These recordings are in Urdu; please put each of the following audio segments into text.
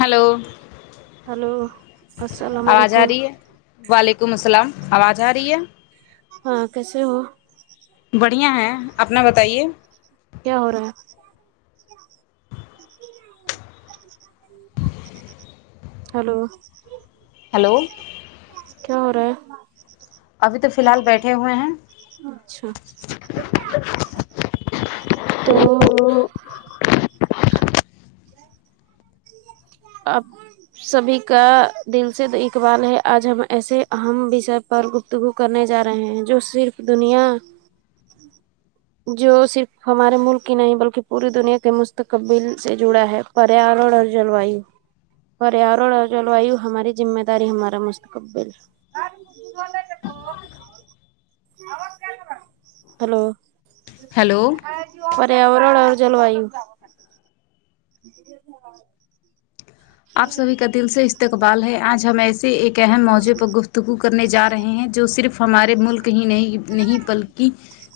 ہلو ہلو السلام آواز آ علیکم رہی ہے وعلیکم السلام آواز آ رہی ہے ہاں کیسے ہو بڑھیا ہیں اپنا بتائیے کیا ہو رہا ہے [inaudible] ہلو ہیلو کیا ہو رہا ہے ابھی تو فیلحال بیٹھے ہوئے ہیں اچھا تو تو آپ سبھی کا دل سے اقبال ہے آج ہم ایسے اہم وش پر گفتگو کرنے جا رہے ہیں جو صرف دنیا [unintelligible] جو صرف ہمارے ملک کی نہیں بلکی پوری دنیا کے مستقبل سے جڑا ہے پریارورا جلویو پریارورا اور جلوآی ہماری ذمہ داری ہمارا مستقبل ہلو ہیلو پریاواران اور جلوآی ہوں آپ سبھی کا دل سے استقبال ہے آج ہمیں ایس سے ایک اہم موزے پر گفتگو کرنے جا رہے ہیں جو صرف ہمارے ملک ہی نہیں نہیں بلکی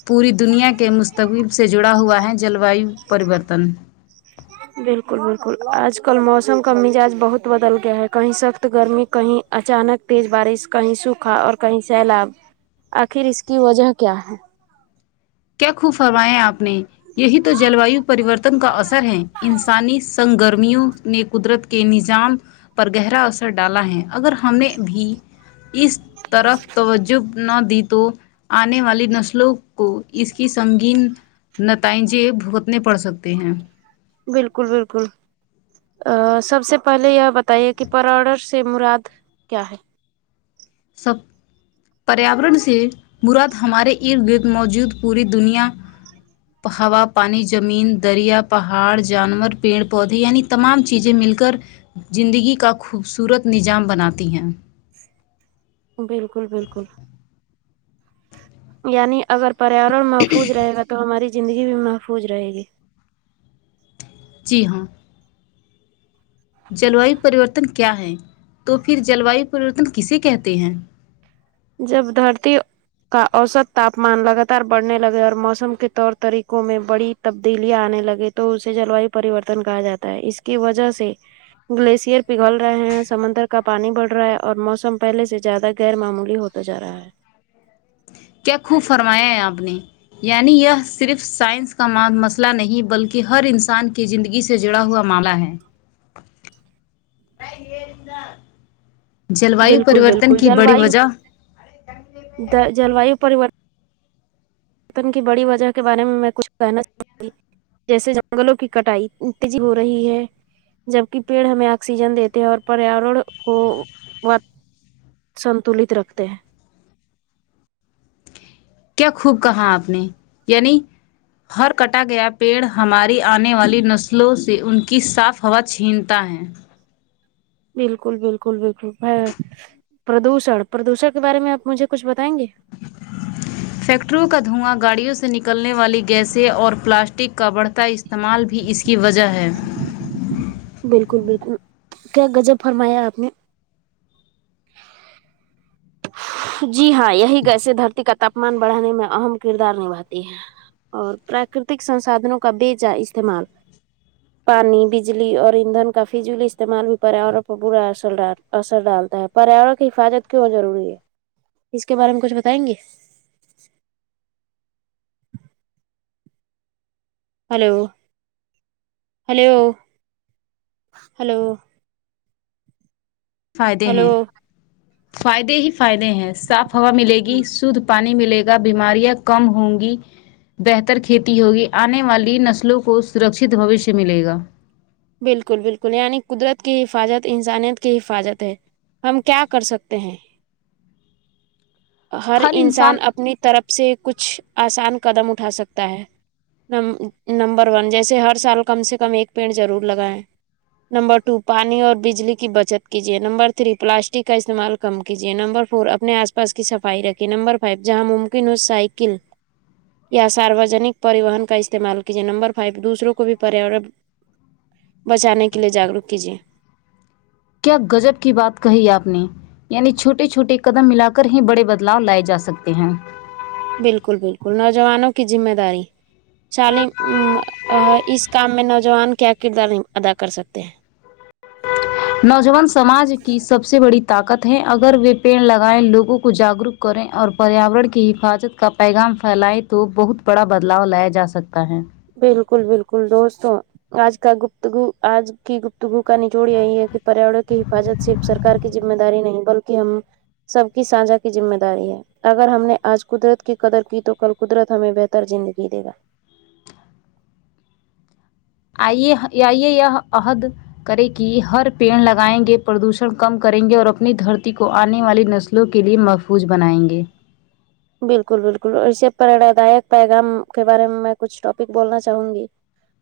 پوری دنیا کے مستقبب سے جڑا ہوا ہے چلو وایو پریوارتن بالکل بالکل آج کل موسم کا مزاج بہت بدل گیا ہے کہیں سخت گرمی کہیں اچانک تیز بارش کہیں سوکھا اور کہیں سیلاب آخر اس کی وجہ کیا ہے کیا خوب فرمایا آپ نے یہی تو جل وایو پریوارتن کا اثر ہے انسانی سنگ گرمی نے قدرت کے نظام پر گہرا اثر ڈالا ہے اگر ہم نے بھی اس طرف توجہ نہ دی تو آنے والے نسلوں کو اس کی سنگین نتائجے بھگتنے پڑ سکتے ہیں بالکل بالکل ا سب سے پھلے یہ بتایی کی پر آڈر سے موراد کیا ہے سب پریاورن سے موراد ہمارے ارد گرد موجود پوری دنیا ہے ہوا پانی جمین دریا پہاڑ جانور پیڑ پودے یعنی تمام چیزیں مل کر زندگی کا خوبصورت نظام بناتی ہیں بالکل بالکل یعنی اگر پریاورن محفوظ رہے گا تو ہماری زندگی بھی محفوظ رہے گی جی ہاں جلوائی پریوارتن کیا تو پھر جلوائی پریوارتن کیسے کہتے ہے جب دھرتی کا اوسط تاپمان لگاتار بڑھنے لگے اور موسم کے طور طریقوں میں بڑی تبدیلیاں آنے لگے تو اسے جل ویو پریورتن کہا جاتا ہے اس کی وجہ سے گلیشئر پگھل رہے ہیں سمندر کا پانی بڑھ رہا ہے اور موسم پہلے سے زیادہ غیر معمولی ہوتا جا رہا ہے کیا خوب فرمایا ہے آپ نے یعنی یہ صرف سائنس کا مسئلہ نہیں بلکی ہر انسان کی زندگی گی سے جڑا ہوا معاملہ ہے جل ایو بالکل پرریورتن بالکل کی بڑی وجہ دا جل وایو پریوارتن وتن کی بڑی وجہ کے بارے میں کچھ کہنا چاہوں گی جیسے جنگلوں کی کٹائی تجی ہو رہی ہے جبکی پیڑ ہمیں آکسیجن دیتے ہیں اور پیاورن کو سنتولت رکھتے ہیں کیا خوب کہا آپ نے یعنی ہر کٹا گیا پیڑ ہماری آنے والی نسلوں سے ان کی صاف ہوا چھنتا ہے بالکل بالکل بالکل پردوشن پردوشن کے بارے میں آپ مجھے کچھ بتائیں گے فیکٹریوں کا دھواں گاڑیوں سے نکلنے والی گیسیں اور پلاسٹک کا بڑھتا استعمال بھی اسی کی وجہ ہے بالکل بالکل کیا گزب فرمایا آپ نے جی ہاں یہی گیسے دھرتی کا تاپمان بڑھانے میں اہم کردار نبھاتی ہے اور پراکرتک سنسدہنو کا بے جا استعمال ہ پانی بجلی اور ایندھن کا فضول استعمال بھی پا اور برا اثر رہا اثر ڈالتا ہے پریاورن کی حفاظت کیوں ضروری ہے اس کے بارے میں کچھ بتائیں گے ہلو ہلو ہلو فائدے ہیں ہلو فائدے ہی فائدے ہیں صاف ہوا ملے گی سدھ پانی ملے گا بیماریاں کم ہوں گی بہتر کھیتی ہوگی آنے والی نسلوں کو سرکھہ شتہ بوشیہ ملے گا بالکل بالکل یعنی قدرت کی حفاظت انسانیت کی حفاظت ہے ہم کیا کر سکتے ہیں [unintelligible] ہر انسان اپنی طرف سے کچھ آسان قدم اٹھا سکتا ہے نمبر ون جیسے ہر سال کم سے کم ایک پیڑ ضرور لگائیں نمبر ٹو پانی اور بجلی کی بچت کیجیے نمبر تھری پلاسٹک کا استعمال کم کیجے نمبر فور اپنے آس پاس کی صفائی رکھے نمبر فائیو جہاں ممکن ہو سائیکل یا ساروجنک پریوہن کا استعمال کیجیے نمبر فائیو دوسروں کو بھی پریو ہن بچانے کے لیے جاگروک کیجیے کیا گجب کی بات کہی آپ نے یعنی چھوٹے چھوٹے قدم ملا کر ہی بڑے بدلاؤ لائے جا سکتے ہیں بالکل بالکل نوجوانوں کی ذمہ داری تالم اس کام میں نوجوان کیا کردار ادا کر سکتے ہیں نوجوان سماج کی سب سے بڑی طاقت ہے اگر وہ پیڑ لگائےیں لوگوں کو جاگروک کریں اور پریاورن کی حفاظت کا پیغام پھیلائیں تو بہت بڑا بدلاؤ لایا جا سکتا ہے بالکل بالکل دوستوں آج کا گپت گ آج کی گپت توگوک [unintelligible] نچوڑ یہی ہے کہ پریاورن کی حفاظت صرف سرار کی ذمہ داری نہیں بلکہ ہم سب کی ساجھا کی ذمہ داری ہے اگر ہم نے آج قدرت کی قدر کی تو کل قدرت ہمیں بہتر زندگی دے گا آئیے آئی یہ عہد کریں کہ ہر پیڑ لگائیں گے پردوشن کم کریں گے اور اپنی دھرتی کو آنے والی نسلوں کے لیے محفوظ بنائیں گے بالکل بالکل اور اسے پریڑا داک پیغام کے بارے میں میں کچھ ٹاپک بولنا چاہوں گی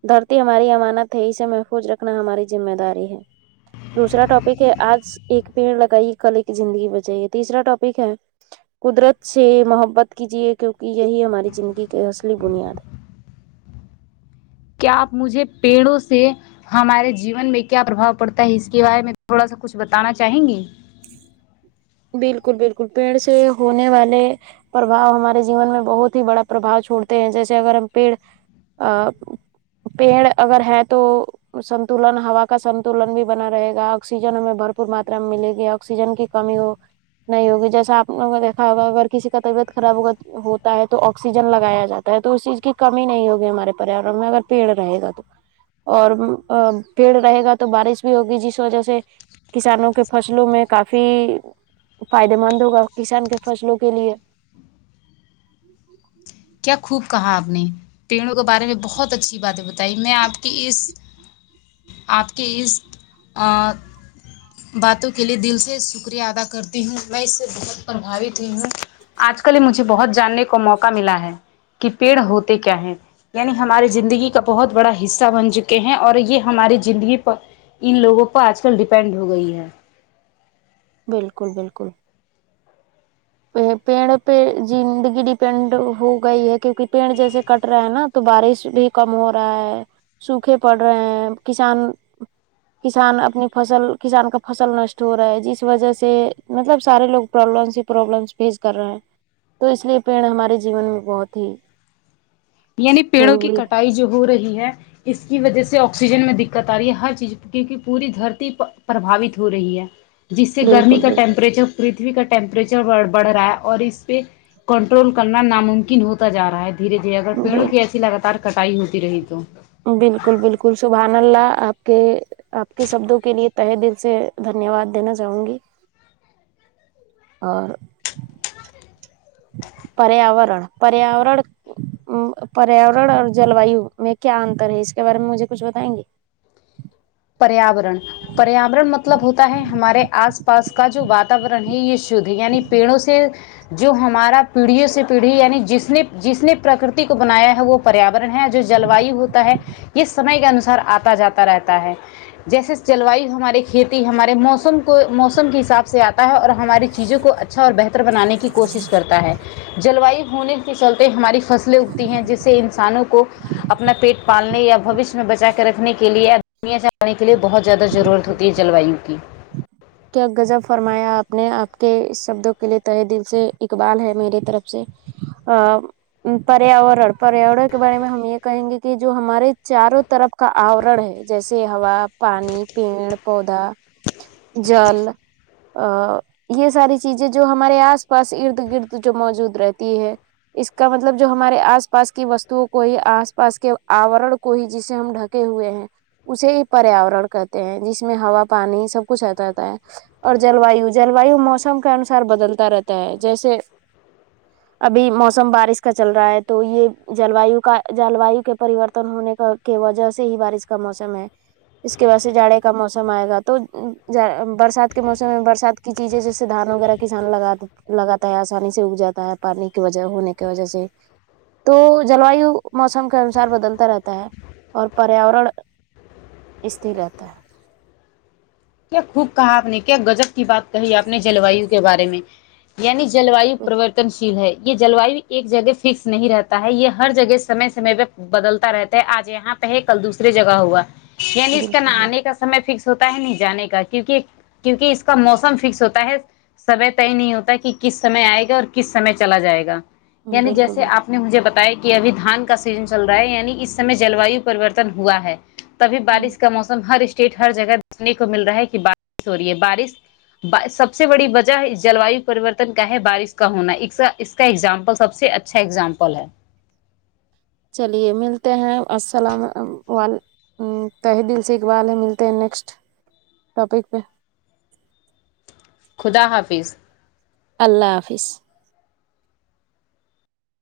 دھرتی ہماری امانت ہے اسے محفوظ رکھنا ہماری ذمہ داری ہے دوسرا ٹاپک ہے آج ایک پیڑ لگائیے کل ایک کی زندگی بجائیے تیسرا ٹاپک ہے قدرت سے محبت کیجیے کیونکہ یہی ہماری زندگی کی اصلی بنیاد ہے کیا آپ مجھے پیڑوں سے ہمارے جیون میں کیا پربھؤ پڑتا ہے اس کے بارے میں تھوڑا سا کچھ بتانا چاہیں گی بالکل بالکل پیڑ سے ہونے والے پربھاؤ ہمارے جیون میں بہت ہی بڑا پربھؤ چھوڑتے ہیں جیسے اگر ہم پیڑ ا پیڑ اگر ہے تو سنتولن ہوا کا سنتولن بھی بنا رہے گا آکسیجن ہمیں بھرپور ماترا میں ملے گی آکسیجن کی کمی ہو نہیں ہوگی جیسا آپ نے نے دیکھا ہوگا اگر کسی کا طبیعت خراب ہو ہوتا ہے تو آکسیجن لگایا جاتا ہے تو اس چیز کی کمی نہیں ہوگی ہمارے پ پریاوارن میں اگر پیڑ رہے گا تو اور پیڑ رہے گا تو بارش بھی ہوگی جس وجہ سے کسانوں کے فصلوں میں کافی فائدے مند ہوگا کسان کے فصلوں کے لیے جچ [inaudible] کیا خوب کہا آپ نے [unintelligible] پرینوں کے بارے میں بہت اچھی باتیں بتایی میں آپ کی اس آپ کے اس باتوں کے لیے دل سے شکریہ ادا کرتی ہوں میں اس سے بہت پربھاوت ہی ہوں آج کل مجھے بہت جاننے کا موقع ملا ہے کہ پیڑ ہوتے کیا ہیں یعنی ہماری زندگی کا بہت بڑا حصہ بن چکے ہیں اور یہ ہماری زندگی پر ان لوگوں پر آج کل ڈیپینڈ ہو گئی ہے بالکل بالکل پیڑ پہ زندگی ڈیپینڈ ہو گئی ہے کیونکہ پیڑ جیسے کٹ رہا ہے نا تو بارش بھی کم ہو رہا ہے سوکھے پڑ رہے ہیں کسان کسان اپنی فصل کسان کا فصل نشت ہو رہا ہے جس وجہ سے مطلب سارے لوگ پروبلمس ہی پروبلمس فیس کر رہے ہیں تو اس لیے پیڑ ہمارے جیون میں بہت ہی یعنی پیڑوں کی ضروری ہے کٹائی جوہورہی ہے اس کی وجہ سے آکسیجن میں دقت آ رہی ہے ہر چیز کیونکہ پوری دھرتی پرپروہریت ہو رہی ہے جس سے گرمی بالکل کا بالکل ٹیمپریچرپری پرتوی کا ٹیمپریچربڑھ رہا ہے اور اس پہ کنٹرول کرنا ناممکن ہوتا جا رہا ہے دھیرے دھیرے اگر پیڑوں کی ایسی لگاتار کٹائی ہوتی رہی تو بالکل بالکل سبحان اللہ آپ کہ آپ کے سبدوں کے لیے تہہ دل سے دھنیوات دینا چاہونگی اں اور پریواران پریاوڑن ہمم پریاوڑن اور جلوائی میں کیا انتر ہے اس کے بارے میں مجھے کچھ بتائینگی پریواران پریواران مطلب ہوتا ہے ہمارے آس پاس کا جو واتواران ہے یہ شدھ ہے یعنی پیڑوں سے جو ہمارا پیڑھیوں سے پیڑھی یعنی جس نے جس نے پرکاتھی کو بنایا ہے وہ پر یواران ہے جو جلوائی ہوتا ہے یہ سمعی کے انوسار آتا جاتا رہتا ہے جیسے جلوائی ہماری کھیتی ہمارے موسم کو موسم کے حساب سے آتا پہ اور ہماری چیزوں کو اچھا اور بہتر بنانے کی کوشش کرتا ہے جلوائی ہونے کے چلتے ہماری فصلیں اگتی ہیں جس انسانوں کو اپنا پیٹ پالنے یا بوشین بچا کے رکھنے کے لیے دنیا چلانے کے لیے بہت زیادہ ضرورت ہوتی ہے جلوائیوں کی کیا غضب فرمایا آپ نے آپ کے سبدوں کے لیے تہہ دل سے اقبال ہے میرے طرف سے عام پریواران پریواران کے بارے میں ہم یہ کہیں گے کہ جو ہمارے چاروں طرف کا آورڑ ہے جیسے ہوا، پانی، پیڑ، پودا جل آں یہ ساری چیزیں جو ہمارے آس پاس ارد گرد جو موجود رہتی ہے اس کا مطلب جو ہمارے آس آس پاس کی وستو کو ہی آس پاس کے آواران کو ہی جیسی ہم ڈھکے ہوئے ہیں اسے پریواران کہتے ہیں جس میں ہوا پانی سب کچھ آتا رہتا ہے اور جلوایو جلوایو موسم کے انوسار بدلتا رہتا ہے جیسے ابھی موسم بارش کا چل رہا ہے تو یہ جلوایوں کا جلوائی کے پریورتن ہونے کا کی وجہ سے ہی بارش کا موسم ہے اس کے واسطے سے جاڑے کا موسم آئیگا تو جانہ برسات کے موسم میں برسات کی چیزیں جیسے دھان وغیرہ کسان لگا دے لگاتا ہے آسانی سے اگ جاتا ہے پانی کی وجہ ہونے کی وجہ سے تو جلوائیوں موسم کے انوسار بدلتا رہتا ہے اور پریواڑان استری رہتا ہے کیا خوب کہا آپ نے کیا غضب کی بات کہی آپ نے جلوائیوں کے بارے میں یعنی جلوائی بالکل پرورت تمثیل ہے یہ جلوائی ایک جگہ فکس نہیں رہتا ہے یہ ہر جگہ سمے سمے پ بدلتا رہتا ہے آج یہاں پہ ہے کل دوسری جگہ ہوا یعنی اس کا نہ بالکل آنے کا سمے فکس ہوتا ہے ن جانے کا کیونکہ کیونکہ اس کا موسم فکس ہوتا ہے سمے طے نہیں ہوتا کہ کس سمے آئیگا اور کس سمے چلا جائیگا یعنی بالکل جیسے آپ انہوں نے مجھے بتایا کہ ابھی دھان کا سیزن چل رہا ہے یعنی اس سمے جلوائی پریوارتن ہوا ہے تبھی بالکل بارش کا موسم ہر اسٹیٹ ہر جگہ دیکھنے کو مل رہا ہے کہ بارش ہو رہی ہے بارش سب سے بڑی وجہ جلوائی پریوارتن کا ہے بارش کا ہونایکساں اس تا ایگزامپل سب سے اچھا ایگزامپل ہے چلیے ملتے ہیں السلام وال ہمم تہہ دل سے اقبال ہے ملتے ہیں نیکسٹ ٹوپک پے خدا حافظ اللہ حافظ